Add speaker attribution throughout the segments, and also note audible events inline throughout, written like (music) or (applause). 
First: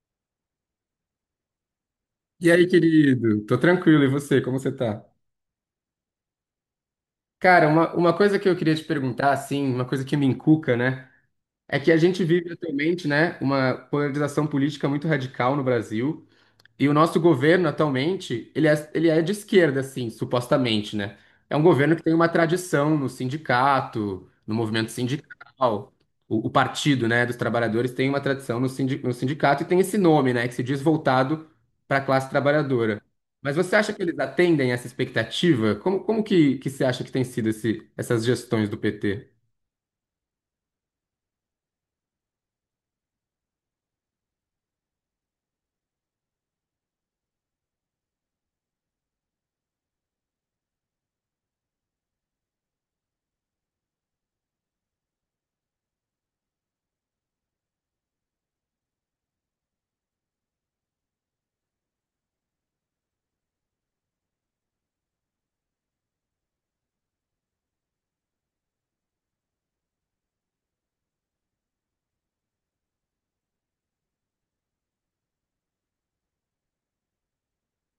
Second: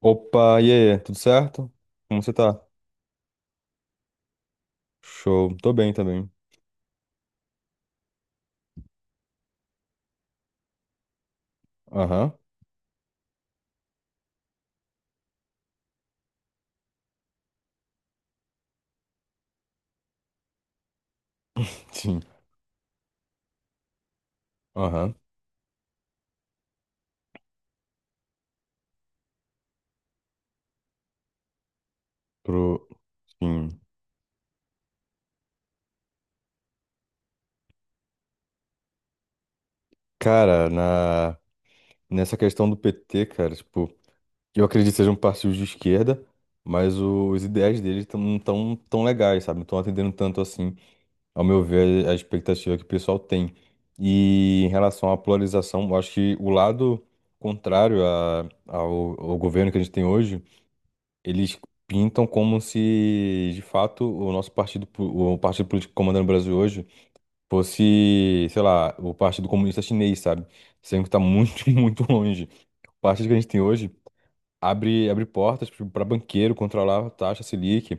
Speaker 1: Opa, e aí, tudo certo? Como você
Speaker 2: E
Speaker 1: tá?
Speaker 2: aí, querido? Tô tranquilo, e você? Como você tá?
Speaker 1: Show, tô bem também.
Speaker 2: Cara, uma coisa que eu queria te perguntar, assim, uma coisa que me encuca, né? É que a gente
Speaker 1: Aham,
Speaker 2: vive atualmente, né, uma polarização política muito radical no Brasil. E o nosso governo atualmente, ele é de esquerda, assim, supostamente, né? É um
Speaker 1: (laughs)
Speaker 2: governo que tem
Speaker 1: sim,
Speaker 2: uma tradição no sindicato, no movimento
Speaker 1: aham,
Speaker 2: sindical. O Partido, né, dos Trabalhadores tem uma tradição no, no sindicato e tem esse nome, né, que se diz voltado para a classe
Speaker 1: pro,
Speaker 2: trabalhadora. Mas você
Speaker 1: sim.
Speaker 2: acha que eles atendem essa expectativa? Como, como que você acha que tem sido esse, essas gestões do PT?
Speaker 1: Cara, nessa questão do PT, cara, tipo, eu acredito que sejam partidos de esquerda, mas os ideais deles não tão tão legais, sabe? Não estão atendendo tanto assim, ao meu ver, a expectativa que o pessoal tem. E em relação à polarização, eu acho que o lado contrário ao governo que a gente tem hoje. Eles pintam como se, de fato, o nosso partido, o partido político comandando o Brasil hoje fosse, sei lá, o Partido Comunista Chinês, sabe? Sendo que tá muito, (laughs) muito longe. O partido que a gente tem hoje abre portas para banqueiro controlar a taxa Selic,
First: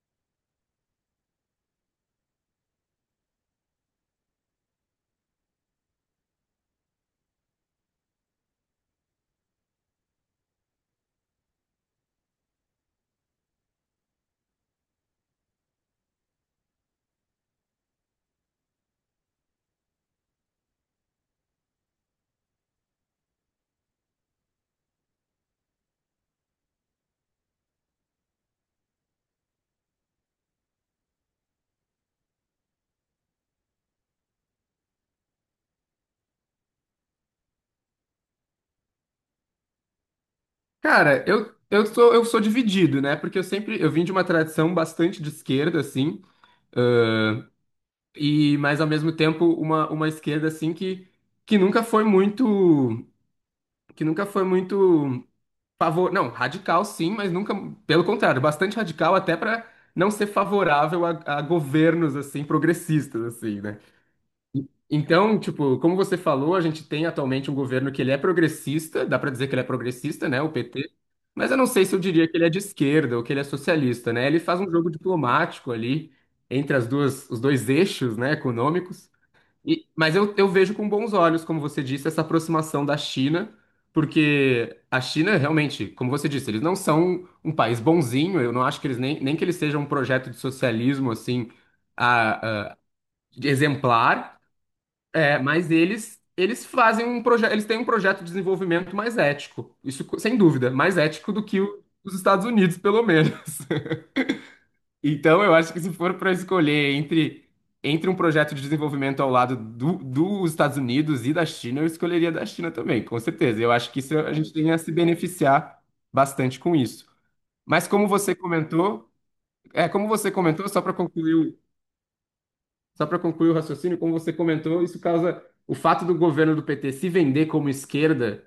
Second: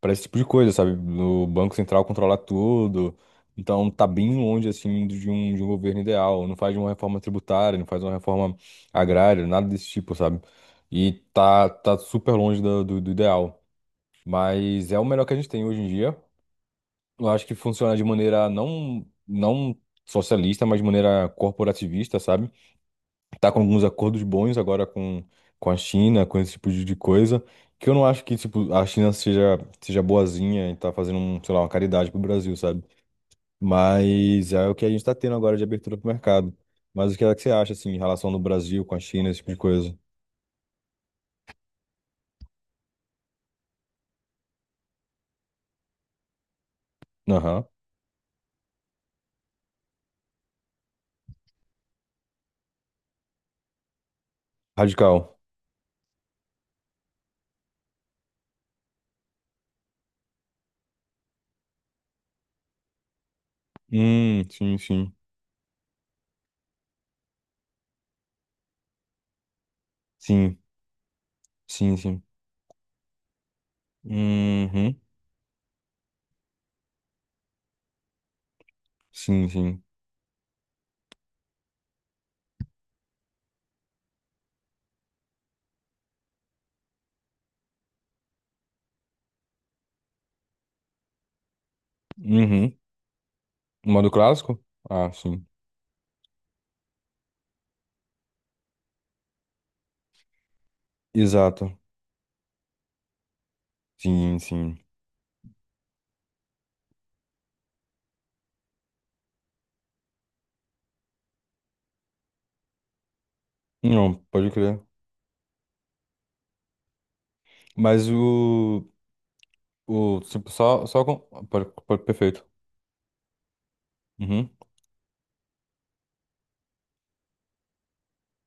Speaker 1: para esse tipo de coisa, sabe? O Banco Central controlar tudo. Então tá bem longe, assim, de um governo ideal. Não faz uma reforma tributária, não faz uma reforma agrária, nada desse tipo, sabe? E tá super longe do ideal. Mas é o melhor que a gente tem hoje em dia. Eu acho que funciona de maneira não socialista, mas de maneira corporativista, sabe? Tá com alguns acordos bons agora com a China, com esse tipo de coisa. Que eu não acho que, tipo, a China seja boazinha e tá fazendo, sei lá, uma caridade pro Brasil, sabe? Mas é o que a gente tá tendo agora de abertura pro mercado. Mas o que é que você acha, assim, em relação do Brasil com a China, esse tipo de coisa?
Speaker 2: Cara, eu sou dividido, né? Porque eu sempre eu vim de uma tradição bastante de esquerda, assim.
Speaker 1: Aham.
Speaker 2: Mas ao mesmo tempo uma esquerda assim que, que nunca foi muito nunca foi muito
Speaker 1: Radical.
Speaker 2: favor, não, radical sim, mas nunca, pelo contrário, bastante radical até para não ser favorável a governos assim progressistas assim, né?
Speaker 1: Sim, sim.
Speaker 2: Então, tipo, como você falou, a gente tem atualmente um governo que ele é progressista, dá para dizer que ele é progressista, né, o
Speaker 1: Sim,
Speaker 2: PT. Mas eu não sei se
Speaker 1: sim,
Speaker 2: eu
Speaker 1: sim.
Speaker 2: diria que ele é de esquerda ou que ele é socialista, né? Ele faz um jogo
Speaker 1: Uhum.
Speaker 2: diplomático ali entre as duas, os dois eixos, né, econômicos.
Speaker 1: Sim, sim.
Speaker 2: Mas eu vejo com bons olhos, como você disse, essa aproximação da China, porque a China realmente, como você disse, eles não são um país bonzinho, eu não acho que eles nem, nem que eles sejam um projeto de socialismo assim a-
Speaker 1: Uhum.
Speaker 2: a-
Speaker 1: Um modo
Speaker 2: exemplar,
Speaker 1: clássico? Ah,
Speaker 2: é,
Speaker 1: sim.
Speaker 2: mas eles fazem um projeto, eles têm um projeto de desenvolvimento mais ético, sem dúvida, mais ético do que
Speaker 1: Exato.
Speaker 2: o, os Estados Unidos, pelo menos.
Speaker 1: Sim, sim.
Speaker 2: Então, eu acho que se for para escolher entre, entre um projeto de desenvolvimento ao lado do, dos Estados Unidos e da China, eu escolheria da China também, com certeza. Eu acho que
Speaker 1: Não,
Speaker 2: isso, a
Speaker 1: pode
Speaker 2: gente tem a
Speaker 1: crer.
Speaker 2: se beneficiar bastante com isso. Mas
Speaker 1: Mas
Speaker 2: como você
Speaker 1: o.
Speaker 2: comentou, Como
Speaker 1: O.
Speaker 2: você
Speaker 1: Tipo,
Speaker 2: comentou,
Speaker 1: só. Só com... perfeito.
Speaker 2: só para concluir o raciocínio, como você
Speaker 1: Uhum.
Speaker 2: comentou, isso causa o fato do governo do PT se vender como esquerda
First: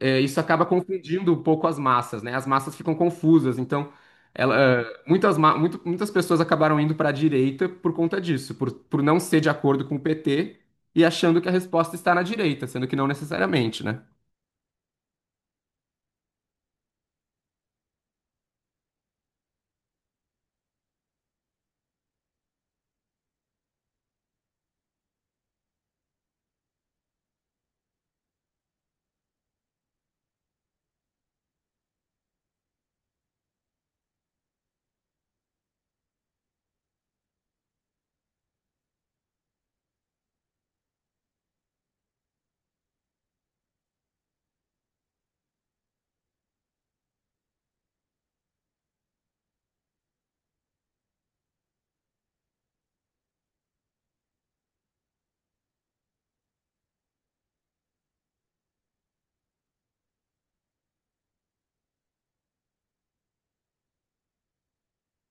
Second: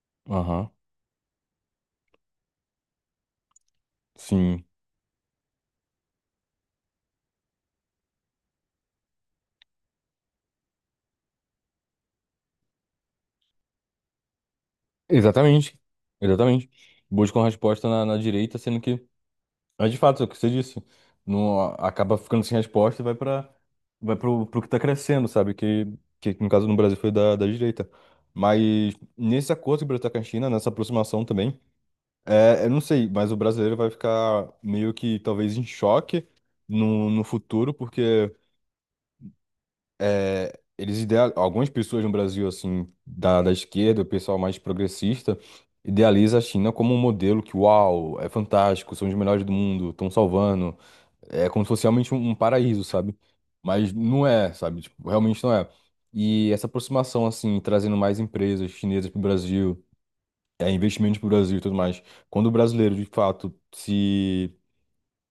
Speaker 2: é, isso acaba
Speaker 1: Aham.
Speaker 2: confundindo um pouco as massas, né? As massas ficam confusas, então ela,
Speaker 1: Sim.
Speaker 2: eh, muitas, ma- muito- muitas pessoas acabaram indo para a direita por conta disso, por não ser de acordo com o PT e achando que a resposta está na direita, sendo que não necessariamente, né?
Speaker 1: Exatamente. Exatamente. Buscam resposta na direita, sendo que. Mas de fato, é o que você disse. Não, acaba ficando sem resposta e vai pra. Vai pro que tá crescendo, sabe? Que no caso no Brasil foi da direita. Mas nesse acordo que o Brasil tá com a China, nessa aproximação também. É, eu não sei, mas o brasileiro vai ficar meio que talvez em choque no futuro, porque eles ideal, algumas pessoas no Brasil, assim, da esquerda, o pessoal mais progressista, idealiza a China como um modelo que, uau, é fantástico, são os melhores do mundo, estão salvando, é como se fosse realmente um paraíso, sabe? Mas não é, sabe? Tipo, realmente não é. E essa aproximação, assim, trazendo mais empresas chinesas para o Brasil investimentos para o Brasil e tudo mais. Quando o brasileiro, de fato, se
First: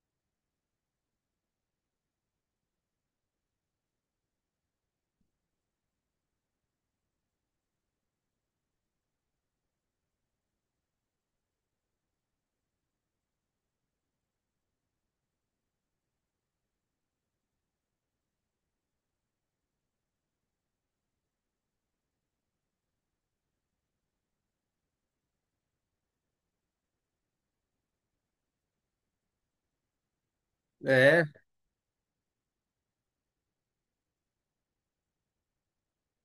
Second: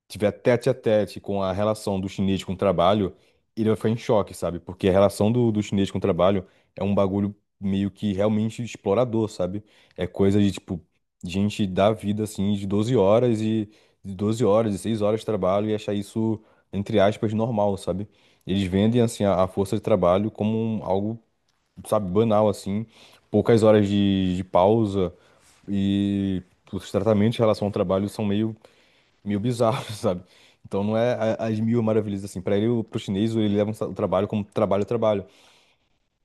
Speaker 1: tiver tete a tete com a relação do chinês com o trabalho, ele vai ficar em choque, sabe? Porque a relação do chinês com o trabalho é um bagulho meio que realmente explorador, sabe? É coisa de, tipo, gente dar vida, assim, de 12 horas e de 12 horas, de 6 horas de trabalho e achar isso, entre aspas, normal, sabe? Eles vendem, assim, a força de trabalho como algo, sabe, banal, assim, poucas horas de pausa e os tratamentos em relação ao trabalho são meio bizarros, (laughs) sabe? Então não é as mil maravilhas assim. Para ele, pro chinês, ele leva o trabalho como trabalho, trabalho.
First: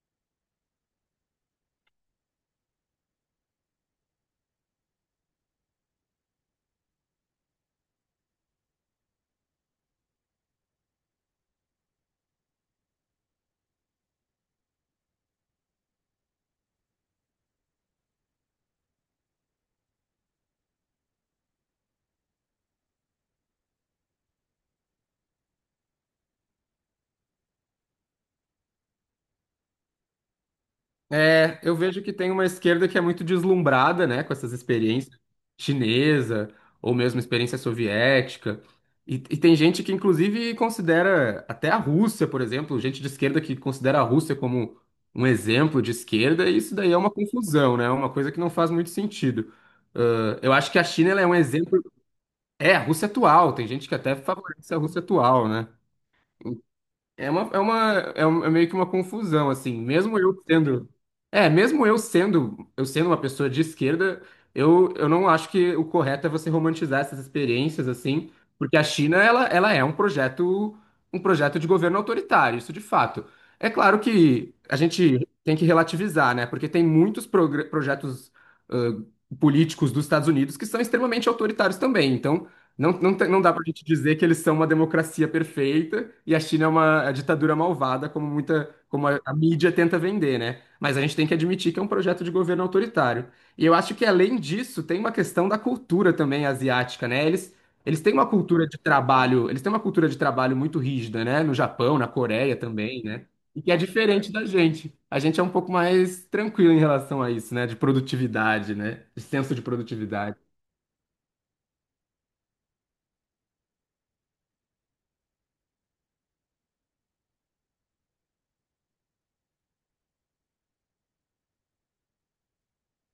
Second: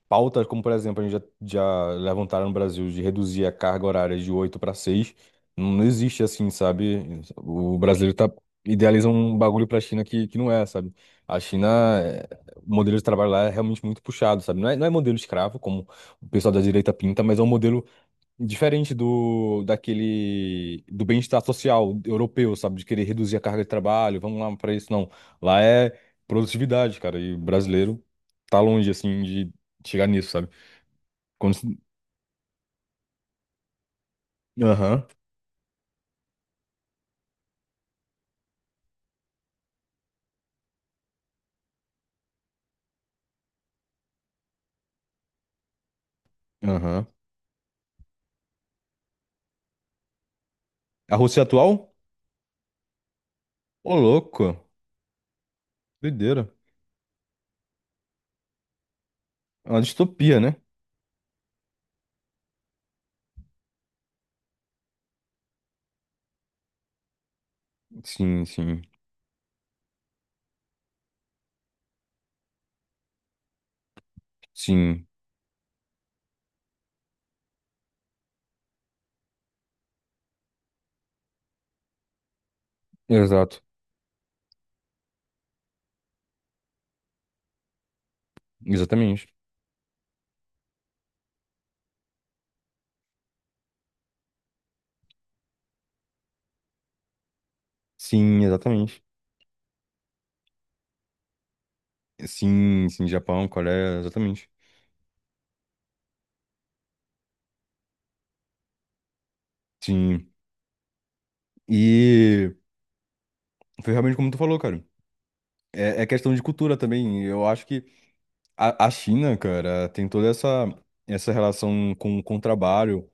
Speaker 1: Pautas como, por exemplo, a gente já levantaram no Brasil de reduzir a carga horária de 8 para 6. Não, não existe assim, sabe? O brasileiro idealiza um bagulho para a China que não é, sabe? A China, é- o modelo de trabalho lá é realmente muito puxado, sabe? Não é, não é modelo escravo, como o pessoal da direita pinta, mas é um modelo diferente do daquele do bem-estar social europeu, sabe? De querer reduzir a carga de trabalho, vamos lá para isso, não. Lá é produtividade, cara, e o brasileiro tá longe assim de chegar nisso, sabe? Quando...
Speaker 2: É, eu vejo que tem uma esquerda que é muito deslumbrada, né, com essas
Speaker 1: Aham,
Speaker 2: experiências chinesa ou mesmo experiência soviética. E tem gente que, inclusive, considera até a Rússia, por exemplo, gente de esquerda que considera a Rússia como um exemplo de esquerda, e isso daí é
Speaker 1: aham.
Speaker 2: uma confusão, né? É uma coisa que não faz muito sentido. Ah, eu acho que a China
Speaker 1: A
Speaker 2: ela é um
Speaker 1: Rússia
Speaker 2: exemplo.
Speaker 1: atual?
Speaker 2: É, a Rússia atual, tem gente
Speaker 1: Ô,
Speaker 2: que até
Speaker 1: louco,
Speaker 2: favorece a Rússia atual, né?
Speaker 1: doideira.
Speaker 2: É meio que uma confusão,
Speaker 1: É
Speaker 2: assim.
Speaker 1: uma
Speaker 2: Mesmo eu
Speaker 1: distopia, né?
Speaker 2: sendo. É, eu sendo uma pessoa de esquerda, eu não acho que o correto é você romantizar essas experiências, assim,
Speaker 1: Sim,
Speaker 2: porque
Speaker 1: sim,
Speaker 2: a China, ela é um projeto de governo autoritário, isso de fato. É claro que a
Speaker 1: sim.
Speaker 2: gente tem que relativizar, né? Porque tem muitos projetos, ãh, políticos dos Estados Unidos que são extremamente autoritários também. Então, não dá
Speaker 1: Exato,
Speaker 2: pra gente dizer que eles são uma democracia perfeita e a China é uma ditadura malvada, como muita, como
Speaker 1: exatamente.
Speaker 2: a mídia tenta vender, né? Mas a gente tem que admitir que é um projeto de governo autoritário. E eu acho que, além disso, tem uma questão da cultura também asiática, né? Eles têm uma
Speaker 1: Sim,
Speaker 2: cultura de
Speaker 1: exatamente.
Speaker 2: trabalho, eles têm uma cultura de trabalho muito rígida, né? No Japão, na Coreia
Speaker 1: Sim,
Speaker 2: também,
Speaker 1: sim,
Speaker 2: né?
Speaker 1: Japão,
Speaker 2: E que é
Speaker 1: Coreia,
Speaker 2: diferente da
Speaker 1: exatamente.
Speaker 2: gente. A gente é um pouco mais tranquilo em relação a isso, né? De produtividade, né? De senso de
Speaker 1: Sim.
Speaker 2: produtividade.
Speaker 1: E foi realmente como tu falou, cara. É questão de cultura também. Eu acho que a China, cara, tem toda essa relação com trabalho,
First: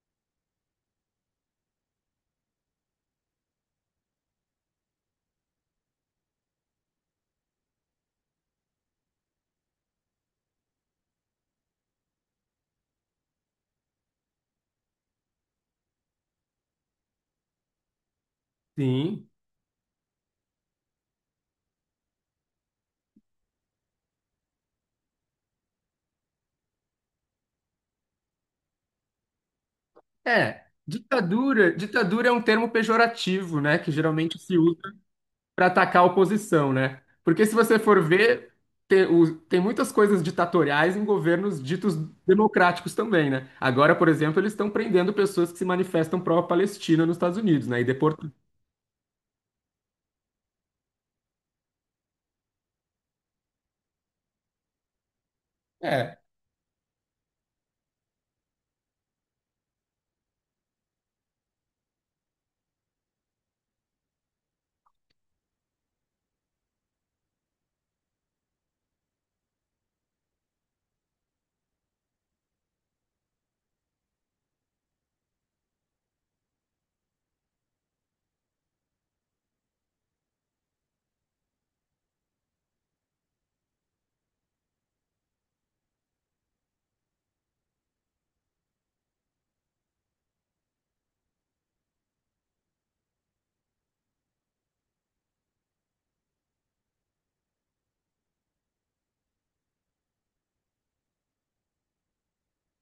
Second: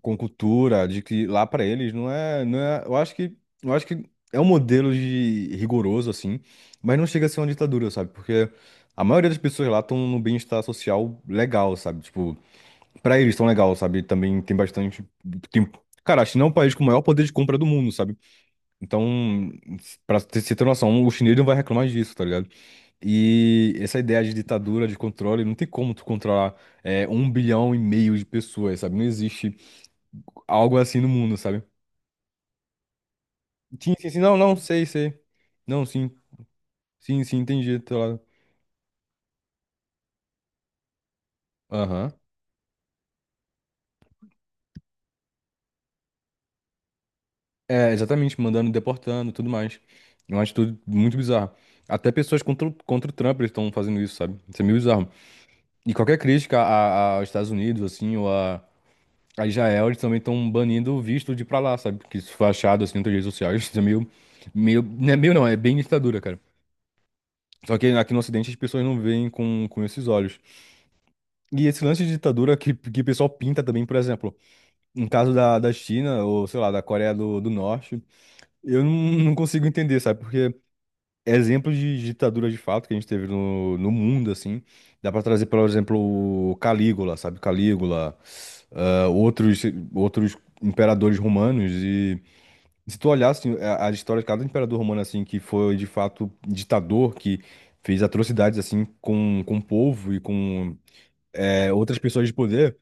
Speaker 1: com cultura, de que lá para eles não é, não é. Eu acho que é um modelo de rigoroso assim, mas não chega a ser uma ditadura, sabe? Porque a maioria das pessoas lá estão no bem-estar social legal, sabe? Tipo, para eles estão legal, sabe? Também tem bastante tempo. Cara, a China é um país com o maior poder de compra do mundo, sabe?
Speaker 2: Sim.
Speaker 1: Então, pra você ter noção, o chinês não vai reclamar disso, tá ligado? E essa ideia de ditadura, de controle, não tem como tu controlar 1,5 bilhão de pessoas, sabe? Não existe
Speaker 2: É,
Speaker 1: algo assim no mundo, sabe?
Speaker 2: ditadura é um termo pejorativo, né, que
Speaker 1: Sim, sim, sim, não,
Speaker 2: geralmente
Speaker 1: não,
Speaker 2: se usa
Speaker 1: sei, sei.
Speaker 2: para
Speaker 1: Não,
Speaker 2: atacar a
Speaker 1: sim,
Speaker 2: oposição, né?
Speaker 1: sim, sim,
Speaker 2: Porque se
Speaker 1: entendi,
Speaker 2: você
Speaker 1: tô
Speaker 2: for
Speaker 1: lá.
Speaker 2: ver, muitas coisas ditatoriais em governos ditos
Speaker 1: Aham.
Speaker 2: democráticos também, né? Agora, por exemplo, eles estão prendendo pessoas que se manifestam pró-Palestina nos Estados Unidos, né? E
Speaker 1: É,
Speaker 2: deportando.
Speaker 1: exatamente, mandando, deportando, tudo mais. É uma atitude muito bizarra. Até pessoas contra, contra o Trump estão fazendo isso, sabe? Isso é meio bizarro. E qualquer
Speaker 2: É.
Speaker 1: crítica aos Estados Unidos, assim, ou a Israel, eles também estão banindo o visto de ir pra lá, sabe? Porque isso foi achado assim nas redes sociais, isso é meio, não é meio não, é bem ditadura, cara. Só que aqui no Ocidente as pessoas não veem com esses olhos. E esse lance de ditadura que o pessoal pinta também, por exemplo, no caso da China, ou sei lá, da Coreia do Norte, eu não consigo entender, sabe? Porque exemplos de ditadura de fato que a gente teve no mundo, assim, dá pra trazer, por exemplo, o Calígula, sabe? Calígula, ah, outros, outros imperadores romanos. E se tu olhar assim, a história de cada imperador romano assim que foi de fato ditador, que fez atrocidades assim com o povo e com outras pessoas de poder,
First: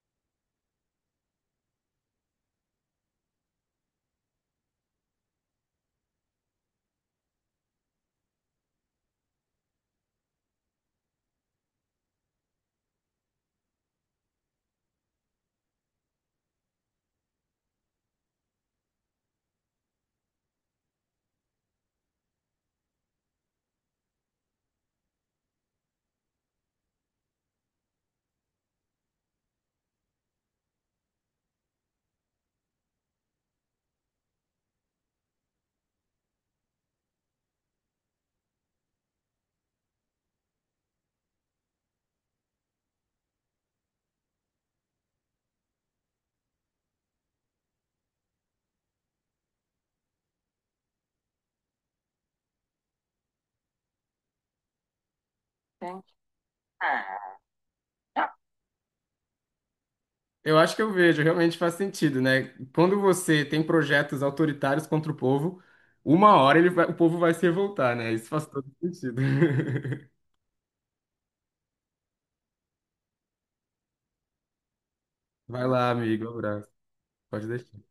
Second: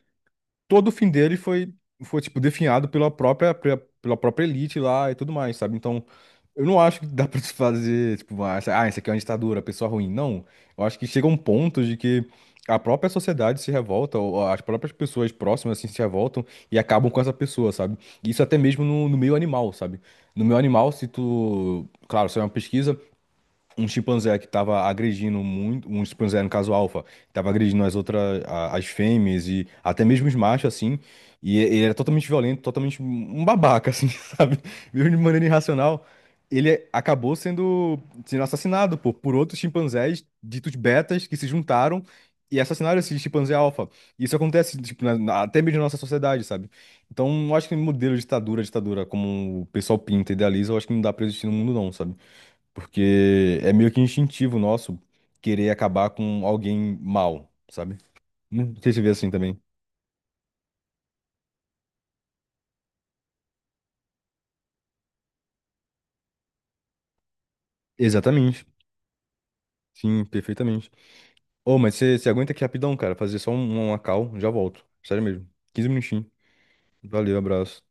Speaker 1: todo o fim dele foi tipo, definhado pela própria elite lá e tudo mais, sabe? Então, eu não acho que dá pra se fazer, tipo, ah, isso aqui é uma ditadura, pessoa ruim. Não. Eu acho que chega um ponto de que a própria sociedade se revolta, ou as próprias pessoas próximas, assim, se revoltam e acabam com essa pessoa, sabe? Isso até mesmo no meio animal, sabe? No meio animal, se tu... Claro, isso é uma pesquisa, um chimpanzé que estava agredindo muito, um chimpanzé no caso alfa, estava agredindo as outras, as fêmeas e até mesmo os machos, assim, e ele era totalmente violento, totalmente um babaca, assim, (laughs) sabe? Viu de maneira irracional. Ele acabou sendo assassinado, por outros chimpanzés ditos betas que se juntaram e assassinaram esse chimpanzé alfa. Isso acontece, tipo, até mesmo na nossa sociedade, sabe? Então, eu acho que modelo de ditadura, ditadura, como o pessoal pinta e idealiza, eu acho que não dá pra existir no mundo, não, sabe? Porque é meio que instintivo nosso querer acabar com alguém mal, sabe? Não sei se você vê assim também.
Speaker 2: Eu acho que eu vejo, realmente faz sentido, né? Quando você tem projetos autoritários contra o povo, uma hora o povo vai se revoltar, né? Isso faz
Speaker 1: Exatamente.
Speaker 2: todo sentido. (laughs)
Speaker 1: Sim, perfeitamente. Ô, mas você aguenta aqui rapidão, cara. Fazer só uma call, já volto. Sério mesmo.
Speaker 2: Vai
Speaker 1: quinze
Speaker 2: lá,
Speaker 1: minutinhos.
Speaker 2: amigo. Um abraço.
Speaker 1: Valeu,
Speaker 2: Pode deixar.
Speaker 1: abraço.